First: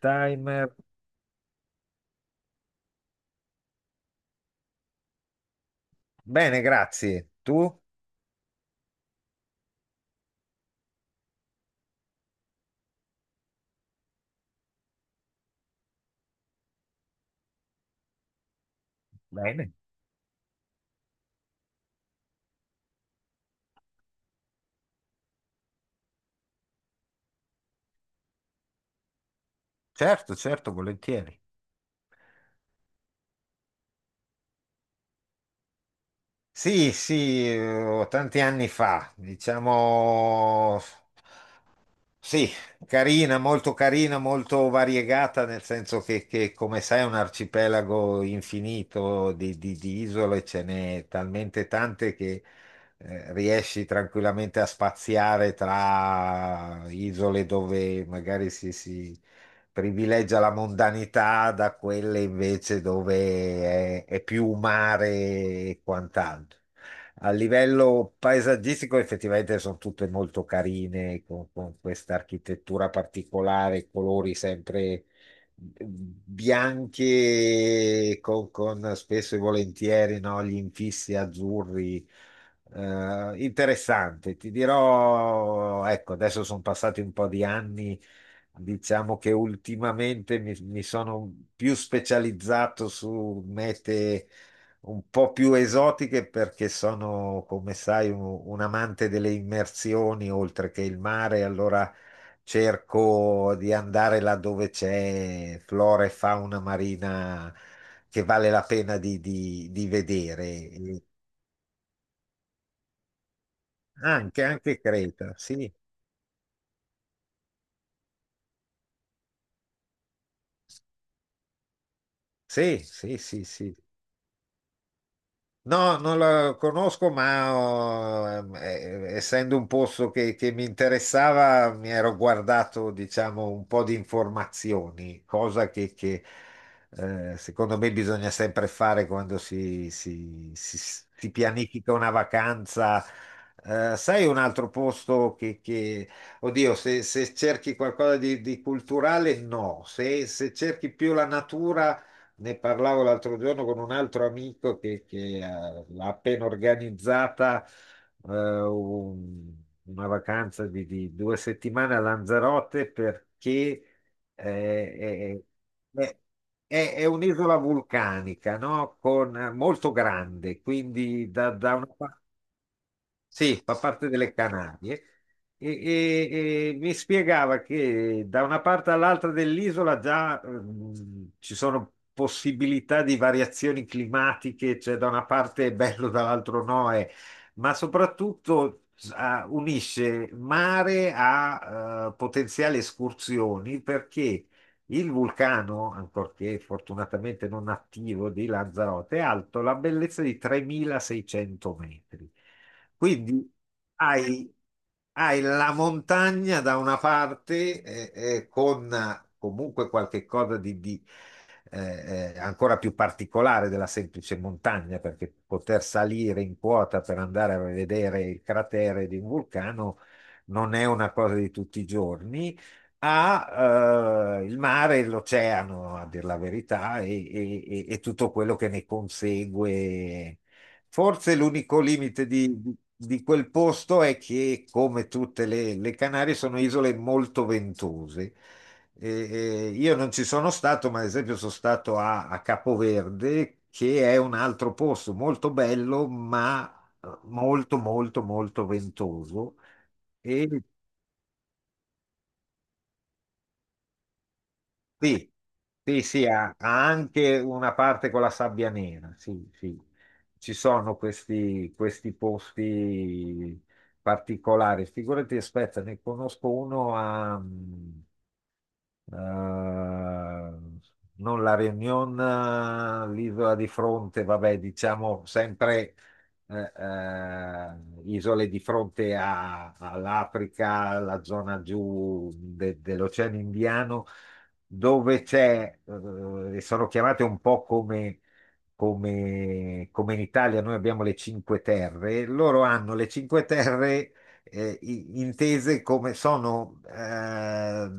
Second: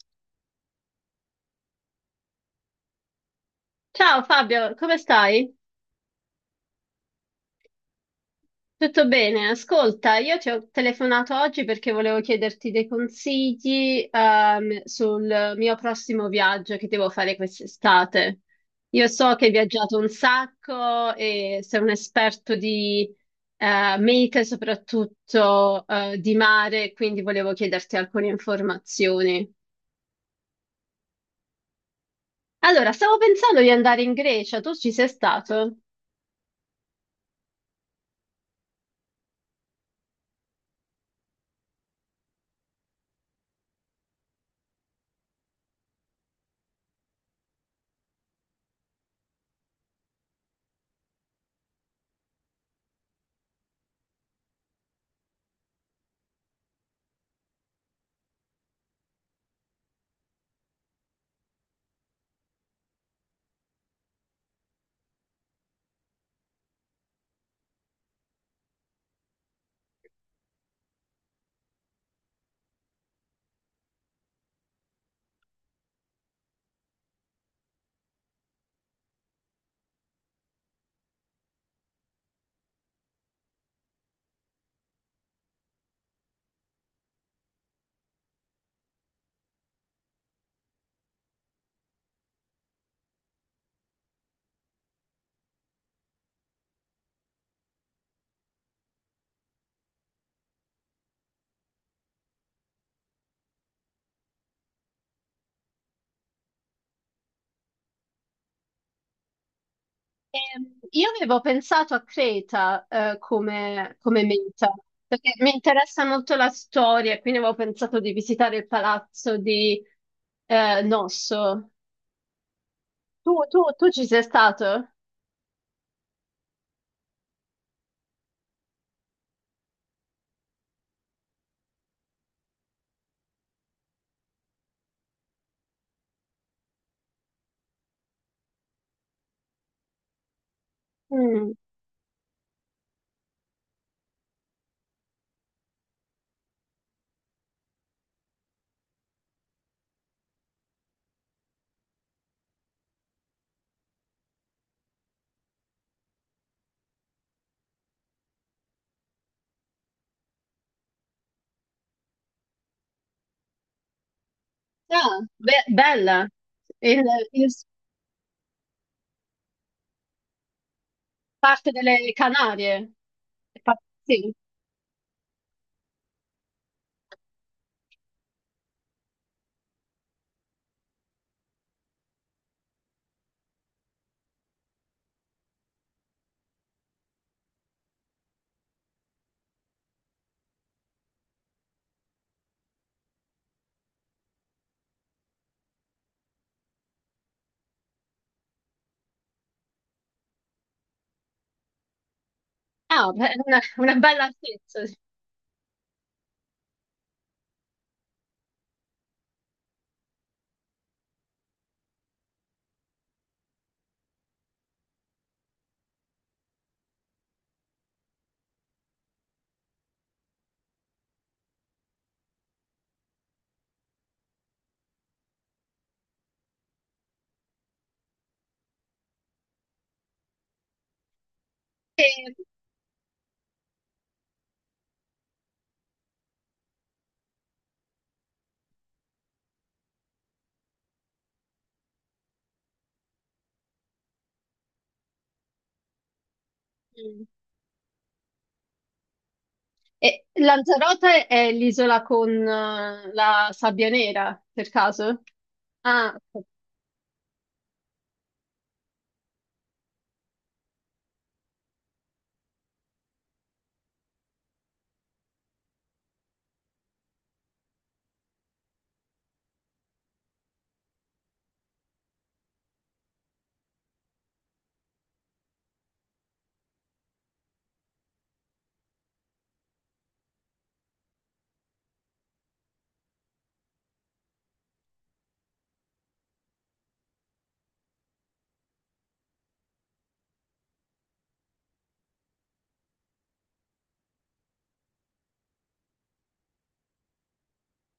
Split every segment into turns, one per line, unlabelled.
Timer.
Ciao Fabio, come stai?
Bene, grazie. Tu?
Tutto bene? Ascolta, io ti ho telefonato oggi perché volevo chiederti dei consigli, sul mio prossimo viaggio che devo fare quest'estate. Io so che hai
Bene.
viaggiato un sacco e sei un esperto di, mete, soprattutto, di mare, quindi volevo chiederti alcune informazioni.
Certo, certo, volentieri.
Allora, stavo pensando di andare in Grecia, tu ci sei stato?
Sì, sì, tanti anni fa, diciamo. Sì, carina, molto variegata, nel senso che, come sai, è un arcipelago infinito di isole. Ce n'è talmente tante che riesci tranquillamente a spaziare tra isole dove magari si privilegia la mondanità da quelle invece dove è più mare e quant'altro. A livello paesaggistico effettivamente sono tutte molto carine, con questa architettura particolare, colori sempre bianchi, con spesso e volentieri, no, gli infissi azzurri. Interessante, ti dirò, ecco. Adesso sono passati un po' di anni, diciamo che ultimamente mi sono più specializzato su mete un po' più esotiche perché sono, come sai, un amante delle immersioni oltre che il mare. Allora cerco di andare là dove c'è flora e fauna marina che vale la pena di vedere.
Ehm,
E
Io avevo pensato a Creta, come, come
Anche,
meta,
anche
perché
Creta,
mi
sì,
interessa molto la storia, quindi avevo pensato di visitare il palazzo di Nosso.
sì, sì,
Tu,
sì,
tu,
sì.
tu ci sei stato?
No, non la conosco, ma oh, essendo un posto che mi interessava, mi ero guardato, diciamo, un po' di informazioni, cosa che, secondo me, bisogna sempre fare quando si
Mm.
pianifica una vacanza. Sai, un altro posto oddio, se cerchi qualcosa di culturale, no, se cerchi più la natura, ne parlavo l'altro giorno con un altro amico che ha appena organizzata eh, un- una vacanza di 2 settimane a Lanzarote perché
Ah,
eh, è, è-
bella,
è-
in,
è
in
un'isola vulcanica, no? Con, molto grande, quindi da,
parte
da una
delle
parte
Canarie.
sì, fa
Fa-
parte
Sì.
delle Canarie. E mi spiegava che da una parte all'altra dell'isola già ci sono possibilità di variazioni climatiche. Cioè, da una parte è bello, dall'altro no, ma soprattutto, ah, unisce mare a, potenziali escursioni, perché il vulcano, ancorché fortunatamente non attivo, di Lanzarote è alto la bellezza di 3.600 metri.
Ah, beh,
Quindi
una bella
hai,
altezza. Sì.
hai la montagna da una parte, con, comunque qualche cosa di ancora più particolare della semplice montagna, perché poter salire in quota per andare a vedere il cratere di un vulcano non è una cosa di tutti i giorni. Ha, il mare e l'oceano, a dir la verità, e tutto quello che ne consegue. Forse l'unico limite
E-
di quel posto è che, come tutte le Canarie, sono isole molto ventose. E io non ci sono stato, ma ad esempio sono stato a Capoverde, che è un altro posto molto bello, ma
mm.
molto, molto, molto ventoso.
E
E
Lanzarote è l'isola con la sabbia nera, per caso?
Sì, sì,
Ah,
sì,
ok.
ha anche una parte con la sabbia nera, sì, sì. Ci sono questi posti particolari. Figurati, aspetta, ne conosco uno a, eh, non la Réunion, l'isola di fronte. Vabbè, diciamo sempre, eh, eh, isole di fronte all'Africa, la zona giù dell'Oceano Indiano, dove c'è, e sono chiamate un po' come, come in Italia. Noi abbiamo le Cinque Terre, loro hanno le Cinque Terre, intese come sono,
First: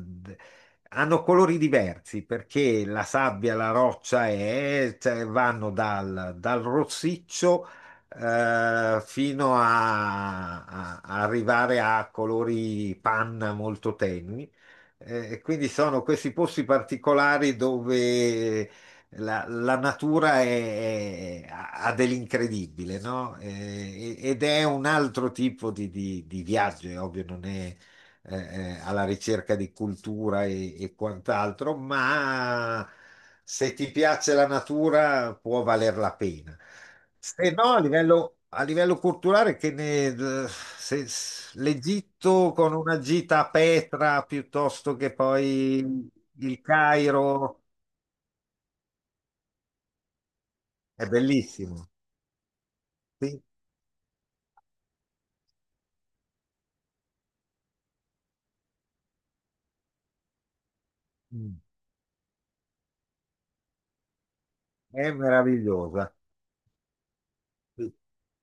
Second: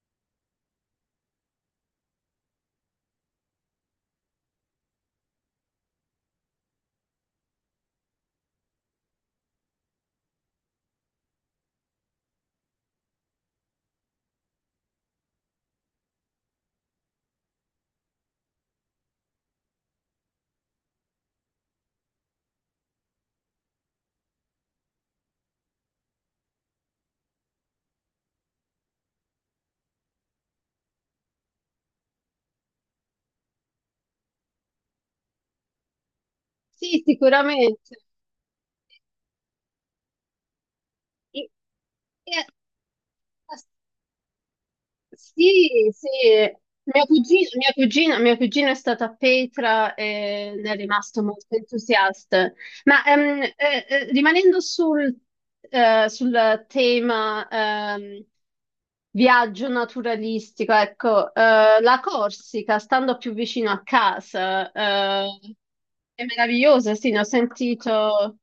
hanno colori diversi perché la sabbia, la roccia è, cioè, vanno dal rossiccio, fino a arrivare a colori panna molto tenui. E quindi sono questi posti particolari dove la natura ha dell'incredibile, no? Ed è un altro tipo di viaggio, è ovvio. Non è, alla ricerca di cultura e quant'altro, ma se ti piace la natura può valer la pena.
Sì,
Se no,
sicuramente.
a livello culturale, che ne,
E- e-
l'Egitto con una gita a Petra, piuttosto che
Sì, sì,
poi il
mio cugino,
Cairo,
mia cugina è stata a Petra e ne è
è
rimasto molto
bellissimo,
entusiasta. Ma
sì.
rimanendo sul tema viaggio naturalistico, ecco,
Mm.
la Corsica, stando più vicino a casa,
È meravigliosa.
è meravigliosa, sì, ne ho sentito,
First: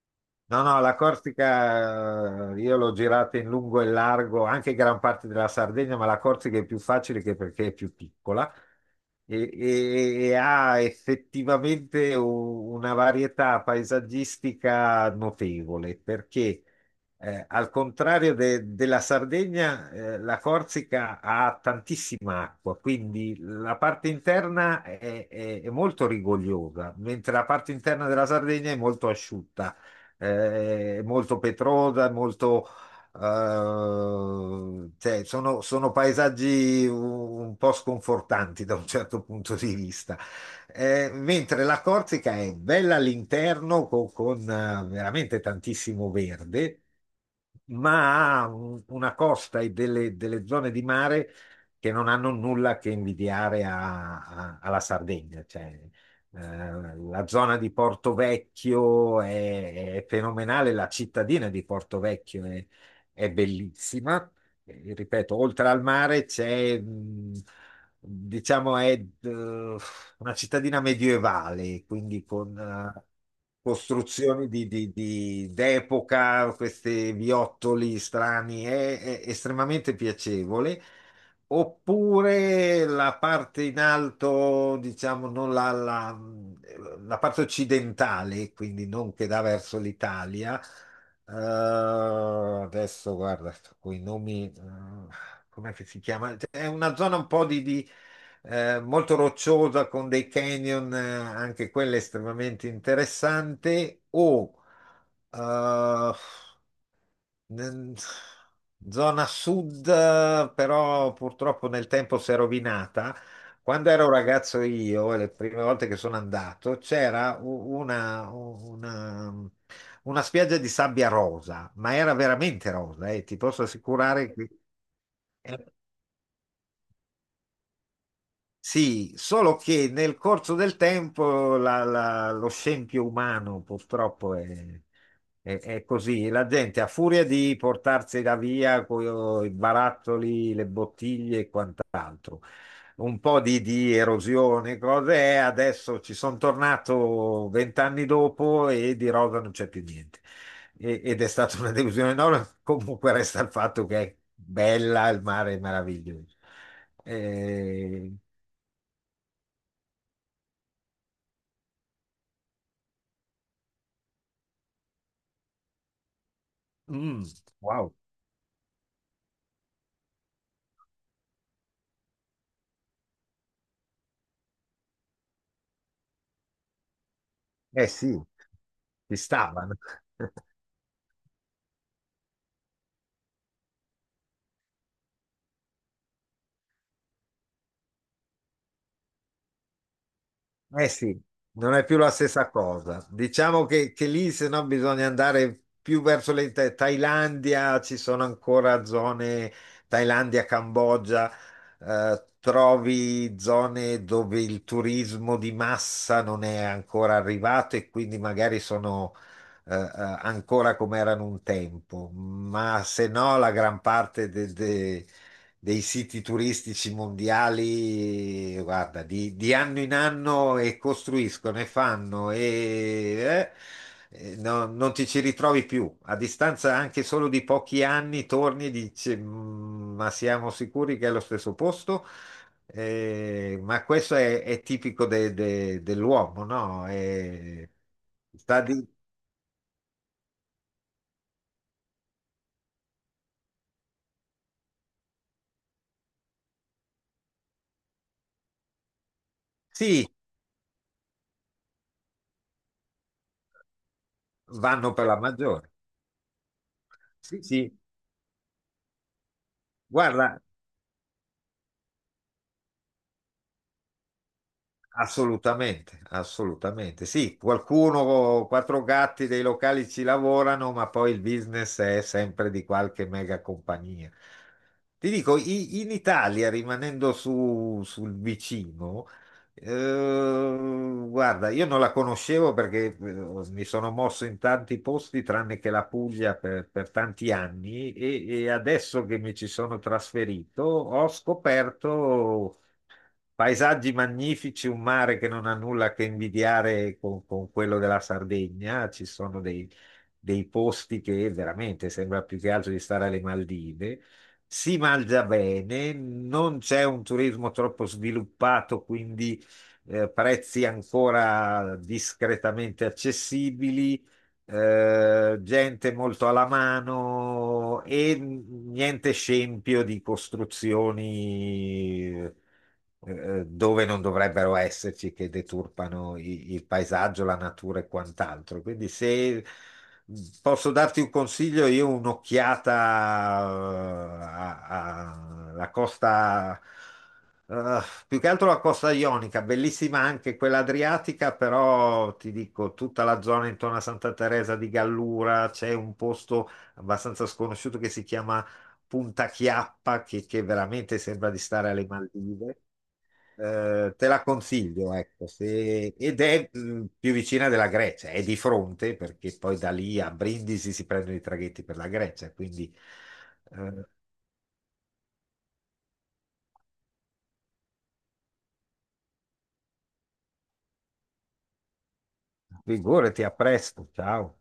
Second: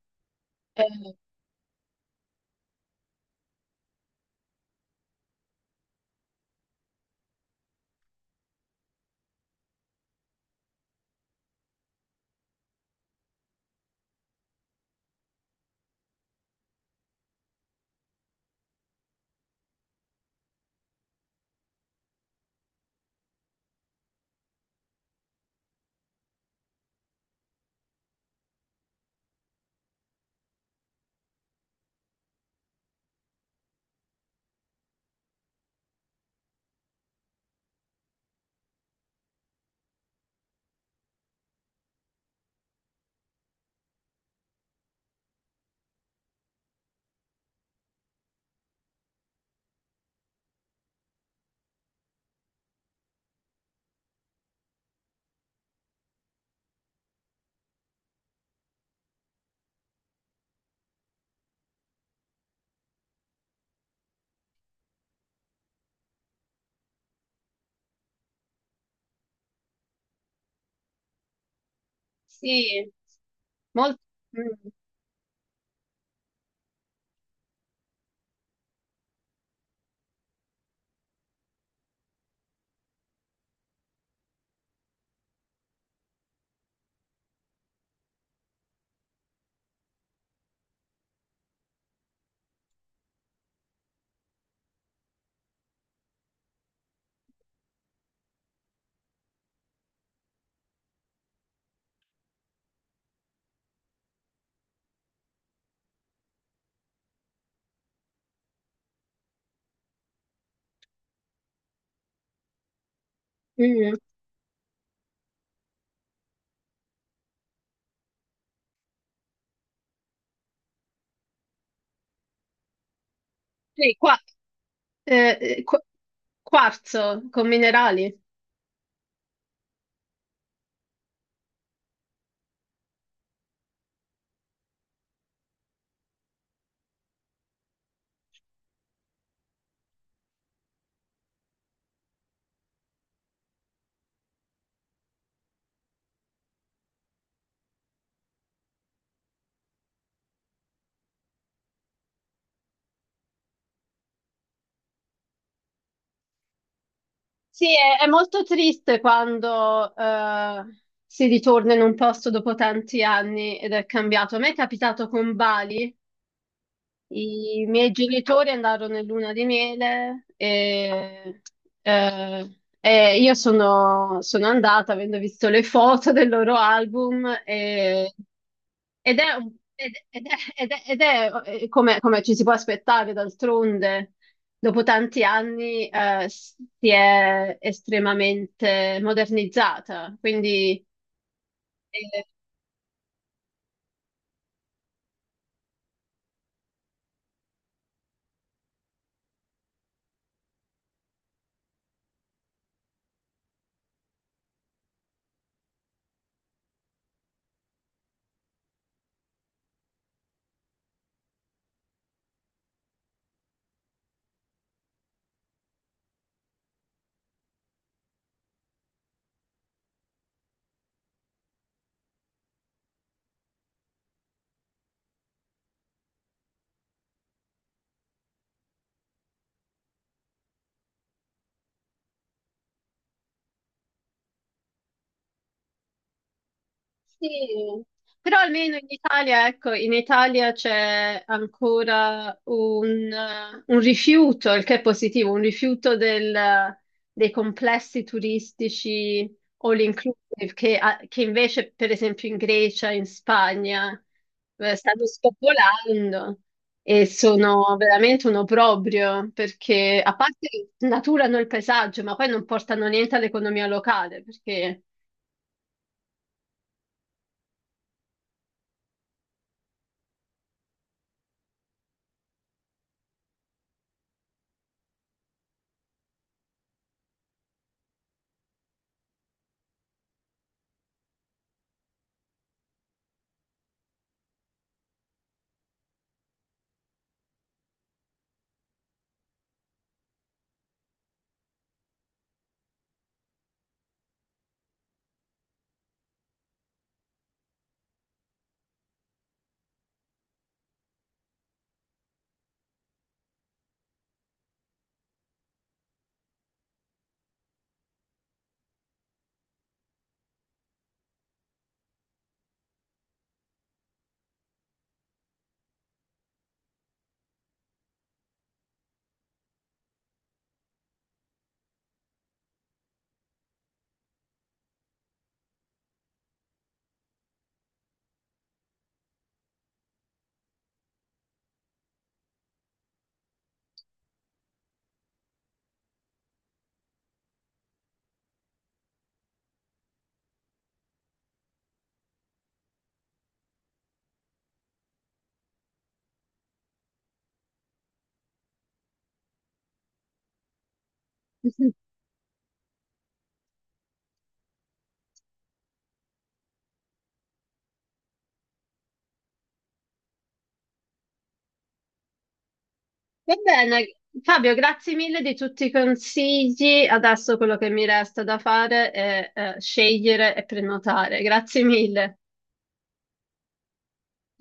No, no,
eh,
la Corsica, io l'ho girata in lungo e largo, anche gran parte della Sardegna, ma la Corsica è più facile che perché è più piccola e ha effettivamente una varietà paesaggistica notevole, perché, al contrario della Sardegna, la Corsica ha tantissima acqua, quindi la parte interna è molto rigogliosa, mentre la parte interna della Sardegna è molto asciutta, è molto petrosa, è molto, cioè, sono paesaggi un po' sconfortanti da un certo punto di vista. Mentre la Corsica è bella all'interno, con, veramente tantissimo verde, ma ha una costa e delle zone di mare che non hanno nulla che invidiare alla Sardegna. Cioè, la zona di Porto Vecchio è fenomenale, la cittadina di Porto Vecchio è bellissima. Ripeto, oltre al mare c'è, diciamo, è, una cittadina medievale, quindi con,
sì, molto...
costruzioni
mm,
d'epoca, questi viottoli strani, è estremamente piacevole. Oppure la parte in alto, diciamo, non la parte occidentale, quindi non che dà verso l'Italia. Eh, Adesso guarda, quei nomi, come si chiama? È una zona un po' molto rocciosa con dei canyon, anche quella estremamente interessante. Eh, N- Zona sud, però purtroppo nel tempo si è rovinata. Quando
mm.
ero ragazzo io, e le prime volte che sono andato, c'era una spiaggia di sabbia rosa, ma era veramente rosa, e ti posso
Sì, qua.
assicurare che...
Eh, eh, qu- quarzo con minerali.
Sì, solo che nel corso del tempo lo scempio umano purtroppo è così. La gente a furia di portarsela via con i barattoli, le bottiglie e quant'altro, un po' di erosione, cose, e adesso ci sono tornato vent'anni dopo e di rosa non c'è più niente. Ed è stata una delusione enorme. Comunque resta il fatto che è bella, il mare è meraviglioso.
Sì, è
Ehm,
molto triste quando si ritorna in un posto dopo tanti anni ed è cambiato. A me è capitato con Bali.
Mm,
I miei
wow.
genitori andarono in luna di miele e io sono, sono andata avendo visto le foto del loro album
Eh
e-
sì, ci
ed è, un-
stavano.
ed- ed è- ed è- ed è, come, come ci si può aspettare d'altronde, dopo tanti anni si è estremamente modernizzata, quindi
Eh sì, non è più la
eh,
stessa cosa. Diciamo che lì, se no, bisogna andare più verso la Thailandia, ci sono ancora zone. Thailandia, Cambogia, trovi zone dove il turismo di massa non è ancora arrivato e quindi magari sono, eh, eh, ancora come erano un tempo, ma se no la gran parte dei siti turistici mondiali, guarda, di anno in anno, e costruiscono e fanno e, non ti ci ritrovi più. A distanza anche solo di pochi anni torni e dici: Ma siamo sicuri che è lo stesso posto?" Ma questo è tipico dell'uomo, no?
sì, però
Sta
almeno in
di-
Italia, ecco, in Italia c'è ancora un rifiuto, il che è positivo, un rifiuto dei complessi turistici all
Sì,
inclusive, che invece, per esempio, in Grecia, in Spagna,
vanno
stanno
per la maggiore.
spopolando e
Sì, sì.
sono veramente un obbrobrio, perché a
Guarda,
parte naturano il paesaggio, ma poi non portano niente all'economia locale, perché...
assolutamente, assolutamente. Sì, qualcuno, quattro gatti dei locali ci lavorano, ma poi il business è sempre di qualche mega compagnia. Ti dico, in Italia, rimanendo sul vicino, guarda, io non la conoscevo perché, mi sono mosso in tanti posti, tranne che la Puglia per tanti anni, e adesso che mi ci sono trasferito, ho scoperto paesaggi magnifici, un mare che non ha nulla che invidiare con quello della Sardegna. Ci sono dei posti che veramente sembra più che altro di stare alle Maldive. Si mangia bene, non c'è un turismo troppo sviluppato, quindi, prezzi ancora discretamente accessibili, gente molto alla mano e niente scempio di costruzioni, dove non dovrebbero esserci, che deturpano il paesaggio, la natura e quant'altro. Quindi, se posso darti un consiglio, io un'occhiata, eh, alla costa, eh, più che altro la costa ionica, bellissima anche quella adriatica. Però ti dico, tutta la zona intorno a Santa Teresa di Gallura, c'è un posto abbastanza sconosciuto che si chiama Punta Chiappa, che veramente sembra di stare alle Maldive. Te la consiglio, ecco. Ed è più vicina della Grecia, è di fronte, perché poi da lì a Brindisi si prendono i traghetti per la Grecia, quindi,
Va
eh,
bene, Fabio, grazie mille di tutti i consigli. Adesso quello che mi resta da fare è scegliere e prenotare. Grazie mille.
figurati, a presto, ciao.